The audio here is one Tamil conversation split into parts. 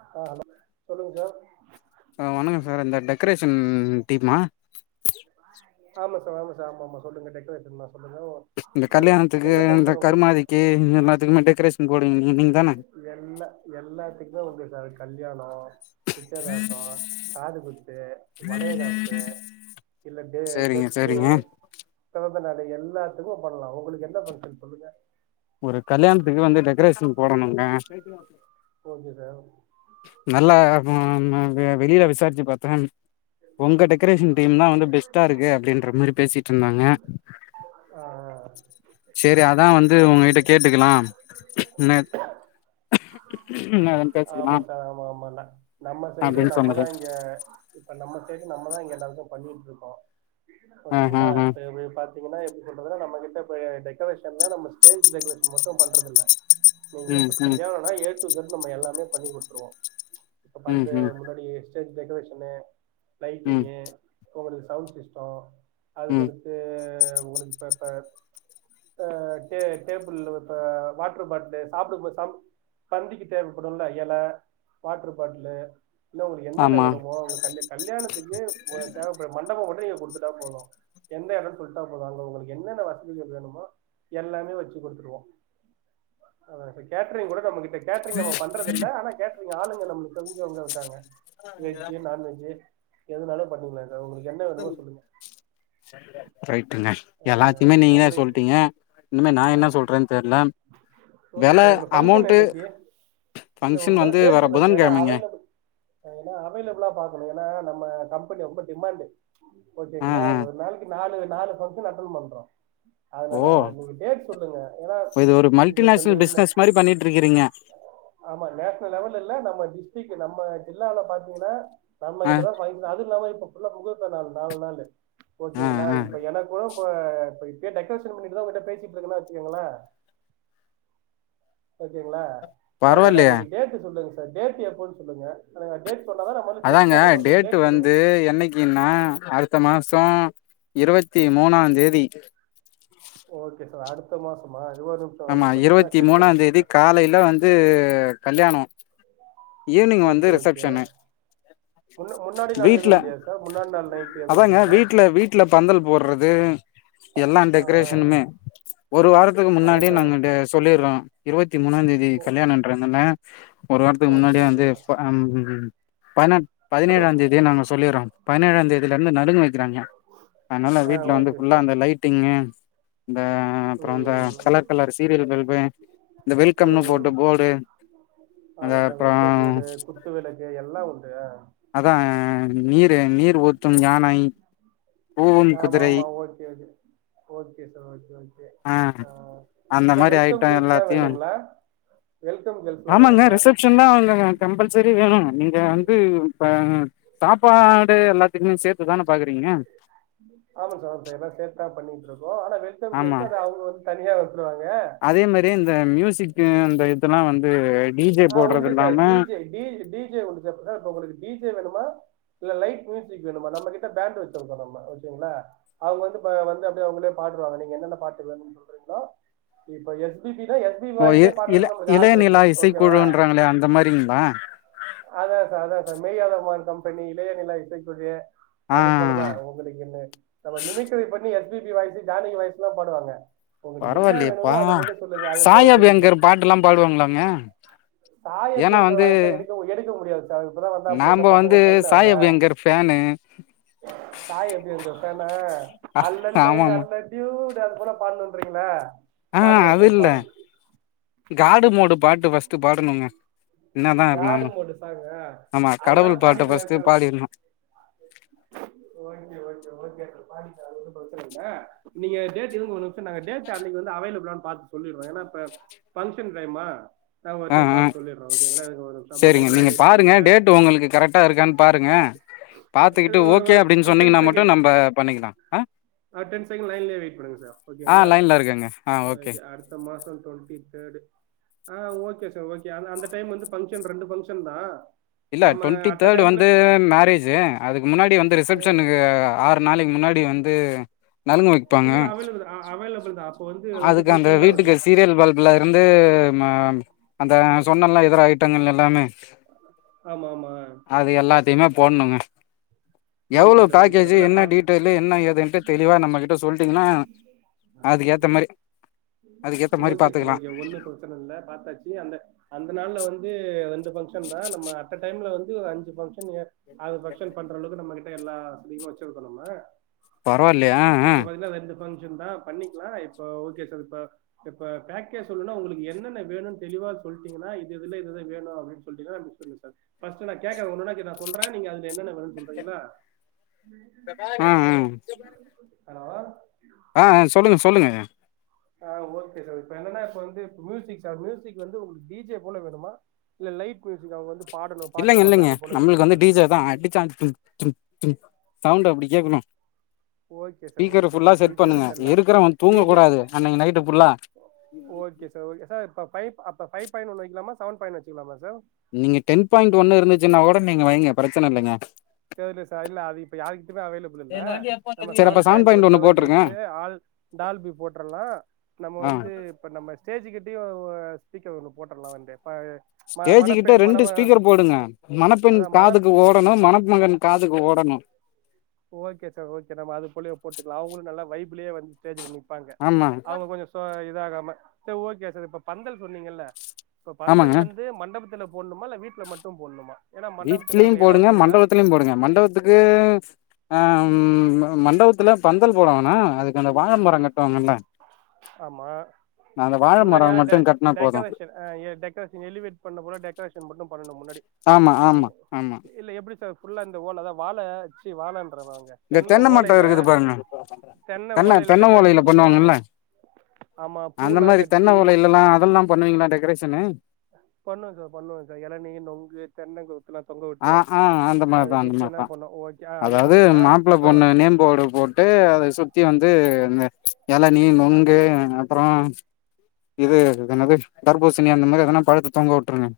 ஆ ஹலோ சொல்லுங்க ஆ வணக்க சார் இந்த டெக்கரேஷன் டீமா ஆமா சார் ஆமா சார் ஆமா ஆமா சொல்லுங்க டெக்கரேஷன் தா சொல்லுங்க ஓ, இந்த என்ன கல்யாணத்துக்கு என்ன இந்த கருமாதிக்கி இந்த மாதிரி டெக்ரேஷ் எல்ல எல்லாத்துக்மே உண்டு சார் கல்யாணோ நிச்சயதார்த்தோ காதுகுத்து வளைய காப்பு இல்ல டே சேரிங்க டெத்து சேரிங்க [unintelligible] [unintelligible] எல்லாத்துக்கு பண்ணலா ஒங்களுக்கென்ன ஃபங்ஷன் சொல்லுங்க ஒரு கல்யாண்த்துக்கு வந்து டெக்கரேஷன் போடணுங்க [inaudible] ஓகே சார் நல்லா ம் ம் வெ வெளியில விசாரிச்சு பாத்தன் ஒங்க டெக்கரேஷன் டீம் தா வந்து பெஸ்டாருக்கு அப்டின்ற மாரி பேசிட்ருந்தாங்க ஆ சேரி அதா வந் து ஆம் உங்ககிட்ட கேட்டுக்குலாம் நெ ஆமா சார் ஆமா ஆமால்ல நம்ம சைடு அப்படின்னு சொன்னது நம்மதா இங்கே இப்ப நம்ம சைடு நம்மதா இங்கேல்லாருக்கு ப பண்ணிட்ருக்கோ ஆ ஆ ஓகேங்களா ஆ இப்ப எபுடி பா தீங்கன்னா எப்டி சொல்றதுனா நம்ம கிட்ட இப்ப டெக்கரேஷன்ல நம்ம ஸ்டேஜ் டெக்ரேஷன் மட்டு பண்றதில்ல நீங்க ம் இப்ப ம் கல்யாணோனா ஏட் நம்ம எல்லாமே பண்ணி குடுத்துருவோ இப்ப ம் பந்து ம் முன்னாடி ஸ்டேஜ் டெக்கரேஷனு ம் லைட்டிங்கு ஒங்களுக்கு சவுண்ட் சிஸ்டோ ம் அதுக்கடுத்து ஒங்களுக் பாப்ப ஆ டே டேபுள் இப்ப வாட்ரு பாட்லு சாப்புட்போ சாப் பந்திக்கு தேவப்படுல்ல எல வாட்ரு பாட்லு இல்ல ஒங்ளுக் என்னென்ன ஆமா வேணுமோ உங்க கல்ய கல்யாணத்துக்கு ஒ தேவைப்பட் மண்டபோ மட்டு நீங்க குடுத்துட்டா போது எந்த எடோ சொல்ட்டா போது அங்க ஒங்களுக் என்னென்ன வசதிகள் வேணுமோ எல்லாமே வச்சு குடுத்துருவோ அ இப்ப கேட்டரிங் கூட [inaudible] நம்மகிட் இந்த கேட்ரி்ங் நம்ம பண்றதில்ல ஆனா கேட் இங்க‌ ஆளுங்க நம்ளுக் தெருஞ்சவங்கருக்காங்க வெஜ்ஜு நான்வெஜ்ஜு எதுனாலு [unintelligible] ரைட்டுங்க எல்லாத்தைமே நீங்களே உங்களுக்கு சொல்ட்டீங்க இனிமே நா என்ன சொல்றேன் தெர்ல வெல அமௌண்ட்டு ஏ இல்ல ஃபங்க்ஷன் மொத வந்து டேட் வர சொல்லுங்க சார் இல்ல புதன்கெழமைங்க அவைலபுள் ஏனா அவைலப்ளா பாக்கணு ஏனா நம்ம கம்பெனி ரொம்ப டிமாண்டு ஆ ஓகேங்ளா ஆ ஒரு நாளைக்கு நாலு நாலு பங்க்ஷன் அட்டன் பண்றோ ஓ அதனா நீங்க டேட் சொல்லுங்க ஏனா இது ஒரு இங்க இப்பந்து மல்டிநேஷ்னல் என்ன பிசினஸ் மாரி பண்ணிட்ருக்கிறீங்க ஆமா நேஷ்னல் லெவல்ல இல்ல நம்ம டிஸ்ட்ரிக் இங்க நம்ம ஜில்லால பாத்தீங்கனா நம்ம ஆ கிட்டதா பயங் அது இல்லாம ப்ப ஃபுல்லா முகூர்த்த நாளு நாலு நாளு ஆ போச்சுங்களா ஆ இப்ப எனக்கூட இப்ப இப்ப இப்பயே டெக்ரேஷன் பண்ணிட்டுதா ஒங்கட்ட பேசிட்டு இருக்கனா வெச்சுக்கங்களே ஓகேங்ளா அதனால பரவாயில்லையே இன்னைக்கி டேட்டு சொல்லுங் ந்த டேட்டு எப்போன் சொல்லுங்க அதுவா டேட் சொன்னாதான் நம்ம வந்து செக் அதாங்க பண்ணணும் நீங்க டேட்டு டேட் சொல்லுங்க வந்து என்னக்கினா அடுத்த மாசோம் இருவத்தி மூனாந் தேதி ஓக்கே சார் அடுத்த மாசமா இது ஒரு நிமிஷம் ஆமா வெயிட் பண்ணுங்க நான் இருவத்தி செக் மூணாந் பண்ணிட்டு தேதி சொல்றேன் காலைல வந்து கல்யாணோ ஈவ்னிங் வந்து ஓகே ஓகே ரிசப்ஷனு முன்ன முன்னாடி நாள் வீட்ல எதுவும் இல்லையா சார் முன்னாடி நாள் நைட் எதுவும் அதாங்க இல்லைங்களா வீட்ல வீட்ல பந்தல் போட்றது எல்லா ஆ, டெக்ரேஷனுமே ஒரு வாரத்துக்கு முன்னா அதா டியே சார் உங்கள்ட்ட சொல்லிர்றோ இருவத் தி மூணாந் தேதி கல்யாணன்றனால ஒரு வாரத்துக்கு ஓகே முன்னாடியே ஓகே வந்து அ ம் பண பதினேழாந் தேதியே நாங்க சொல்லிர்றோ பதினேழாந் தேதில இருந்து நழுங்கு வெக்கிறாங்க அதனால ஆ வீட்ல வந்து ஓகே ஃபுல்லா சார் அந்த லைட்டிங்கு இந்த அப்ற அந்த ம் ம் கலர் கலர் சீரியல் பல்ப்பு இந்த ம் வெல்கம்னு போட்டு ம் போர்டு அது ஆமா சார் அப்றோ வெல்கம் போர்டு குத்து விளக்கு எல்லா உண்டு ஆ அதா நீரு நீர் ஊத்தும் யானை கூவும் ஆமா குதிரை ஆமா okay okay okay sir okay okay ஆ அந்த சார் மாரி ஐட்ட வெல்கம் கேர்ள்ஸ்லா எல்லாத்தயு வேணுங்களா வெல்கம் கேர்ள்ஸ்லா ஆமாங்க வேணுங்களா ரிசப்ஷன்னா அவங்க கம்பல்சரி வேணு நீங்க வந்து இப்ப உம் தாப்பாடு எல்லாத்துக்குமே சேத் ஆமன் சார் இப்ப எல்லா சேத்தா பண்ணிட்டு இருக் ஓ ஆனா வெல்கம் ஆமா கேர்ள்ஸு அந்த அவ்ங்க வந்து தனியா வத்துருவாங்க ம் அந்த இதெல்லா வந்து டி ஜே ஆஹ் போடுறது உண்டு சார் இல்லாம டி ஜே டீஜ் டி ஜே உண்டு சார் சார் இப்ப ஒங்களுக்கு டி ஜே வேணுமா இல்ல லைட் மியூசிக் வேணுமா நம்ம கிட்ட பேண்டு வெச்சிருக்கோ நம்ம ஓகேங்ளா அவுங்க வந்து வந்து அப்டியே பாடிர்வாங்க நீங்க என்னென்ன பாட்டு வேணுன் சொல்றிங்ளோ இப்ப எஸ் பி பி னா எஸ் பி வாய்ஸ்லயே பாடறதுக்கு நம்மளுக்கு ஆள்ருக்கு குழுன்றாங்ளே அந்த மாரிங்ளா அதா சார் மேயாத மான் கம்பெனி இளைய நிலா இசை குழு ஆ அது போலதா உங்களுக் இந்த நம்ம மிமிக்ரி பண்ணி எஸ் பி இ வயசு ஜானகி வயசுலா பாடுவாங்க உங்களுக்கு என்ன வேணுமோ பரவாயில்லையேப்பா அதை மட்டும் சாயப் அபியங்கர் பாட்டு எல்லா பாடுவாங்களா சாயப் அபியங்கர் வயுசுலா எடுக்கவு எடுக்க முடியாது சார் இப்பதா வந்தா அப்புல என்ன நாம பசங்க வந்து ட்ரெயின் ஆவல சாயபயங்கர் ஃபேனு சாய் அபியங்கர் தான அல்லஅல்லலே ஆமாமா அல்லா லூ அது போல பாடனுன்றீங்களா ஆ அது இல்ல காடு மோடு பா காடு இருந்தாலு மோடு சாங்கா ஆமா அதுல்லா கடவுள் பாட்ட பாடிர்லா ஃபர்ஸ்ட்டு சார் பாடிர்ணு ஓகே ஓகே ஓகே டு பாடிட்ட அது ஒன்னு பிரச்சனை இல்ல நீங்க டேட் எது ஒன்னு சர் நாங்க டேட்டு அன்னைக்கு வந்து அவைலபிலான் பாத்து சொல்லிர்றோ ஏனா இப்ப பங்க்ஷன் டைமா நா ஒரு ஆ டைம் ஆ பாத்து சொல்லிர்றோ ஓகேங்ளா ஒரு நிமிஷ அப்டே சேரிங்க லைன்லயே நீங்க வெயிட் பாருங்க பண்ணுங்க டேட் உங்களுக்கு கரெக்டா இருக்கான்னு பாருங்க பாத்துக்கிட்டு ஓகே அப்டின்னு ஆ டென் சொன்னீங்கன்னா மட்டு செகண்ட் நம்ப பண்ணிக்கலா ஆ டென் செகண்ட் லைன்லயே வெயிட் பண்ணுங்க சார் ஆ ஓகேங்ளா லைன்ல இருக்கேங்க ஆ ஓகே அடுத்த மாச டொண்ட்டி தேர்டு ஆ ஓகே சார் ஓகே அது அந்த டைம் வந்து ஃபங்க்ஷன் ரெண்டு ஃபங்க்ஷன் தா இல்ல டொண்ட்டி தேர்டு வந்து மேரேஜு அதுக்கு முன்னாடி வந்து ரிசப்ஷனுக்கு ஆறு நாளைக்கு முன்னாடி வந்து நலுங்கு வைப்பாங்க இல்லல்ல அவைலபில் ஆ அவைலபில்தா அதுக்கு அந்த வீட்டுக்கு சீரியல் பல்ப்ல இருந்து நம்ம அந்த சொன்னன்ல இதர ஐட்டங்கள் எல்லாமே ஆமா ஆமா அது எல்லாத்தையுமே போடணுங்க ஓகே எவ்ளோ சார் ஓகே பேக்கேஜு சார் இல்ல என்ன பாத்து டீட்டெய்லு என்ன ஏதுன்ட்டு தெளிவா நம்மகிட்ட சொல்ட்டிங்கனா அதுக்கே ஓகே சார் ஓகே ஒன்னு பிரச்சனை இல்ல பாத்தாச்சு அந்த அந்த நாள்ல வந்து வந் ரெண்டு ஃபங்க்ஷன்தா நம்ம அட் அ டைம்ல வந்து து ஒரு அஞ்சு ஃபங்ஷன் ஏ ஆறு ஃபங்ஷன் பண்ற அளவுக்கு நம்ம கிட் ட எல்லாத்தையு வெச்சுருக்கோ நம்ம பரவாலியே ஆ ஆ க்ஷன்தா பண்ணிக்லா இப்ப ஓகே சார் இப்ப இப்ப பேக்கே சொல்லனுனா உங்களுக்கு என்னென்ன வேணுன் தெளிவா சொல்ட்டிங்கனா இது இதுல இதுது வேணு அப்டின் சொல்ட்டிங்கனா நா மிஸ் பண்ணிவ சார் ஃபஸ்ட்டு நா கேக்கற ஒன்னொன்னா கே நா சொல்ற நீங்க அதுல என்னென்ன வேணுன்னு சொல்றிங்களா ம் ம் ஹலோ ஆ அ சொல்லுங்க சொல்லுங்க ஆ ஓகே சார் இப்ப என்னன்னா இப்ப வந்து மியூசிக் சார் மியூசிக் வந்து உங்களுக்கு டிஜே போல வேணுமா இல்ல லைட்மியூசிக் அங்க வந் இல்லைங்க இல்லைங்க நம்ளுக்கு வந்து டீ ஜே தா அடிச்சா டும் டும் சவுண்ட் அப்படி கேக்கணும் okay sir okay sir D J வச்சர்லா இருக்கிறவன் தூங்க டி ஜே கூடாது அன்னைக்கு நைட்டு ஃபுல்லா ஓகே சார் ஓகே இப்ப பை அப்ப ஃபைவ் பாயிண்ட் ஒன் வைக்லாமா செவன் பாயிண்ட் வச்சுக்லாமா சார் நீங்க டென் பாயிண்ட் ஒன்னு இருந்துச்சுன்னா கூட நீங்க வைங்க பிரச்சன இல்லங்க லே சா ல்ல அது இப்ப யாருகிட்டமே அவைலபிள் ல்ல நாம சரி அப்ப செவன் பாயிண்ட் ஒன் ஒன்னு செவன் போட்ருங்க திங்ஸு ஆல் டால் பி போட்ர்லா நம்ம ஆ வந்து ப்ப நம்ம ஸ்டேஜ் ப்படியோ ஸ்பீக்கர் ஒன்னு போட்டர்லான்ட்டு ஸ்டேஜ் கிட்ட ரெண்டு ஸ்பீக்கர் போடுங்க மணப்பெண் அதான் மண காதுக்கு ஓடணு மண மகன் காதுக்கு ஓடணு ஓகே சார் ஓகே நம்ம அது போலிய போட்டுக்லா அவங்களு நல்லா வை துலயே வந்துட்டு நீங் ப்பாங்க ஆமா அவுங்க கொஞ்சம் சோ இதாகாம சர் ஓகே சார் இப்ப பந்தல் சொன்னீங்கல்ல இப்ப பந்தல் ஆமாங்க வந்து மண்டபத்துல போடுணுமா இல்ல வீட்ல மட்டும் போடுணுமா வீட்லயும் போடுங்க மண்டபத்துலயும் போடுங்க மண்டபத்துக்கு ஆம் மண்டபத்துல பந்தல் போட வேணா அதுக் அ ஆமா அந்த வாழ முன்னாடியா மரம் இந்த மட்டு கட்னா போது டெக்கரேஷன் அ டெக்கரேஷன் எலிவேட் பண்ண போல டெக்கரேஷன் மட்டும் ஆமா ஆமா ஆமா இல்ல எப்டி சார் ஃபுல்லா இந்த ஓல தா வாழ சீ வாழ இந்த தென்ன மட்ட இருக்குது பாருங்க தென்ன தென்ன ஓலையில டெக்கரேஷன் பண்ணுவோ ஆமா பண்ணுவாங்கல்ல ஆமா அந்த பூல்லா மாதிரி கட்டி தென்ன ஓலைலலாம் அதெல்லாம் பண்ணுவீங்களா டெகரேஷன் [unintelligible] பண்ணுவே சார் பண்ணுவே சார் எளநி நொங்கு தென்னங் ஆஹ் ஆஹ் அந்த மாரிதா அந்த மாரிதா பண்ணு ஓகே அது அதாவது பண்ணிக்கலா மாப்பிள்ள இப்ப பொண்ணு நேம்போர்டு போட்டு அத சு வந்து எளநீ நொங்கு ங்கே அப்ற இது என்னது தர்பூசணி அந்த மாரி எதனா பழத் தொங்க உட்ருங்க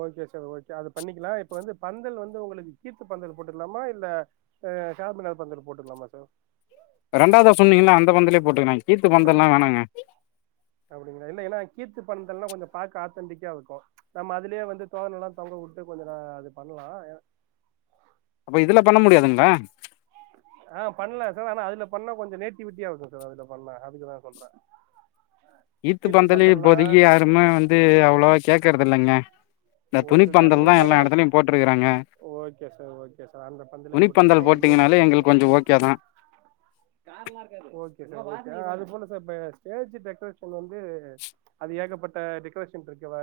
ஓகே சார் ஓகே அது பண்ணிக்லா இப்ப வந்து பந்தல் வந்து உங்களுக்கு கீத்து பந்தல் போட்டுக்கலாமா இல்ல ஆ சாம்யானா பந்தல் போட்டுக்கலாமா சார் ரெண்டாவதா சொன்னீங்கன்னா அந்த பந்தலே போட்ருங்க கீத்து பந்தல்லா வேணாங்க அப்படிங்களா இல்லலை ஏன்னா கீர்த்து பணதல்ன்னாம் கொஞ்சம் பார்க்க ஆத்தன்ண்டிக்கா இருக்கும் நம்ம அதுலயே வந்து தோதண எல்லாம் தங்க விட்டு கொஞ்சம் ந அது பண்ணலாம் ஏ அப்ப இதுல பண்ண முடியாதுங்களா? ஆஹ் பண்ணல சார். ஆனா அதுல பண்ண கொஞ்சம் நெட்டிவிட்டியா இருக்கும் சார் அதுல பண்ண அதுக்குதான் சொல்றேன். ஈத்து பந்தலி போதக்கி யாருமே வந்து அவ்வளவா கேக் இருக்குறத இல்லங்க. [inaudible] உண்ம தா ஓகே சார் ஓகே சார் அந்த பந்லே துணிப்பந்தல் போட்டுக்கலாம் ஒன்னும் போட்டீங்கனாலே பிரச்சனல்ல எங்களுக்கு கொஞ்சோ ஓகே தா ஓகே சார் ஓகே சார் ஆங் அதுபோல ஸ்டேஜ் டெக்ரேஷன் வந்து அது ஏகப்பட்ட டெக்கரேஷன் இருக்க ஆ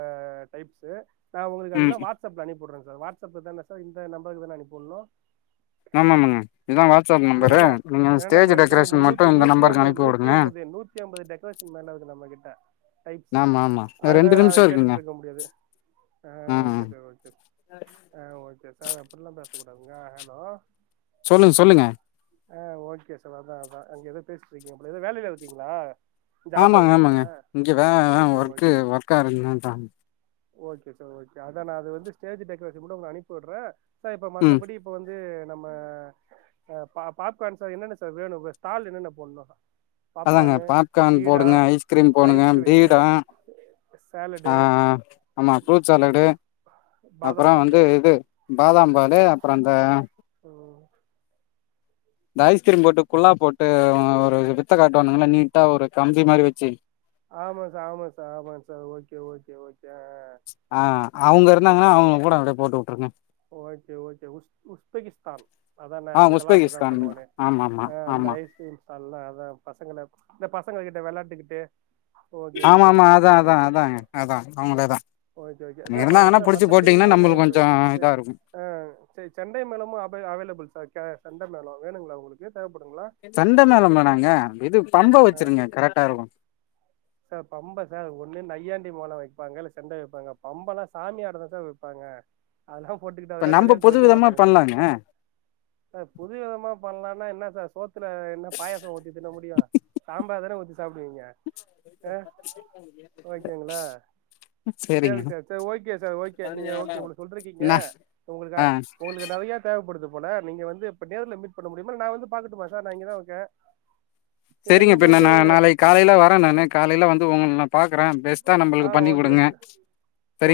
டைப்ஸ்ு நான் உங்குளுக்கு ம் அதெலாம் வாட்சப்ல அனுப்பிவிறங்க சார் வாட்ஸ்அப்ல தானே சார் இந்த நம்பருக்கு தானே அனுப்பிவிணும்? ஆமா ஆமாங்க இல்ல ஏன்னா ஏனன்னா நம்மகிட்ட ஒரு டெக்கரேஷன் மட்டு முன்னூத்தி இந்த நூத்தி நம்பருக்கு எஐம்பது அனுப்பி நூத்தி வுடுங்க எஐம்பது நூத்தி ஐம்பது டெக்கரேஷன் மேல இருக்கு நம்ம கிட்ட ச டைப்ஸூ ஆமா ஆமா ரெண்டு அதுலாம் நிமிஷோ கேட்டுட்டு இருக்குங்க இருக்க முடியாது ஹ ஆ ஆ ஓகே சார் ஓகே சார் ஆங் ஓகே சார் அப்புல்லாம் பே டாங்க ஹலோ சொல்லுங்க சொல்லுங்க ஆஹ் ஓகே சார் அதான் அதான் அங்க ஏதோ பேசிட்டு இருக்கீங்க போல ஏதோ வேலையா இருக்கீங்களா? ஜாப்ல ஆமாங்க ஆமாங்க இருக்கீங்களா இங்க வே ஓகே ஒர்க்கு ஓகே ஒர்க்கா இருந்த தா ஓகே சார் ஓகே அதான் நான் அதுந்து ஸ்டேஜ் டெக்கரேஷன் கூட உங்க அனுப்பிடுறன் சார் இப்போ ம் மற்றபடி இப்போ வந்து நம்ம அஹ் பாபார்ன் சார் என்னென்ன சார் வேணும்? ஸ்டால் என்னென்ன சார் போடணும்? அதாங்க பாப்கார்ன் போடுங்க, ஐஸ்கிரீம் போடுங்க, ஐஸ்கிரீமு பீடா சேலடு ஆஹ் ஆமா ஃப்ரூட் சாலடு பாதாம் அப்புறம் வந்து பாலு இது பாதாம் பாலு அப்புறம் அந்த ம் இந்த ஐஸ்கிரீம் போட்டு குள்ளா போட்டு ஒரு வித்த காட்ட வந்தங்கா நீட்டா ஒரு கம்பி மாரி வச்சி ஆமா சார் ஆமா சார் ஆமா சார் ஓகே ஓகே ஓகே ஆஹ் அவங்க இருந்தாங்கன்னா அவங்க கூட அப்டியே போட்டு விட்டுருங்க. ஓகே ஓகே உஸ்பெகிஸ்தான் அதான ஆ அங்கெல்லாம் அப்படிதான் உஸ்பெகிஸ்தான் பண்ணுவானேஹ் ஆமா ஆமா அந்த ஆமா ஐஸ்ரிம் அதல்லாம் அதான் பசங்களை இந்த பசங்க கிட்ட விளையாட்டுக்கிட்டு ஆமா ஆமா அதான் அதான் அதான் போட்டுக்கலா அதான் அவங்களேதான்.. ஓகே ஓகே ங்க இருந்தாங்கன்னா புடிச்சு போட்டீங்கன்னா நம்மளுக்கு கொஞ்சம் ஆஹ ச செண்டை மேலமும் அவ அவைலபிள் சார் கே சண்டை மேலம் வேணுங்களா உங்களுக்கு? தேவப்படுங்களா சண்டை மேள போனாங்க இது பம்ப ஆ வச்சிருங்க. கரெக்டா இருக்கும். சார் பம்ப சார் ஒன்னுன்னு நைய்யாண்டி மோலம் வைப்பாங்க இல்ல சென்ட வைப்பாங்க பம்ப எல்லாம் சாமிிய ஆடு தான் சார் வைப்பாங்க அதெல்லாம் போட்டுக்கிட்டு இப்ப அதல்லாம் நம்ம கல்யாணத்துக்கு புது வைக்க விதமா மாட்டாங்க பண்லாங்க சார் புது விதமா பண்ணலா என்ன சார் சோத்துல என்ன பாயசம் ஊத்தி தின்ன முடியும் சாம்பார் தான ஊத்தி நீ சாப்டு நீங்க அ ஓகேங்ளா சேரிங்க சேரி சார் சேர் ஓகே சார் ஓகே நீங்க ஓகே ஒன்னு சொல்ருக்கீங்க நா உங்களுக்கா ஆ உங்குளுக் நெறயா தேவப்படுது போல நீங்க வந்து இப்ப நேர்ல மீட் பண்ண முடியுமா இல்ல நா வந்து பாகட்டுமா சார் நா இங்கதா இருக்க செரிங்க பின்ன நா நாளைக் காலைல வர நானூ காலைல வந்து உன் உனக் பாக்கற பெஸ்ட்டா நம்புளுக்கு ஆ பண்ணி ஓகே குடுங்க ஓகே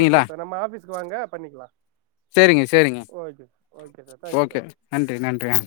ஓகே சார் நம்ம ஆஃபீஸ்க்கு வாங்க பண்ணிக்கலா சேரிங்க சேரிங்க okay okay sir thank you sir okay நன்றி நன்றி அ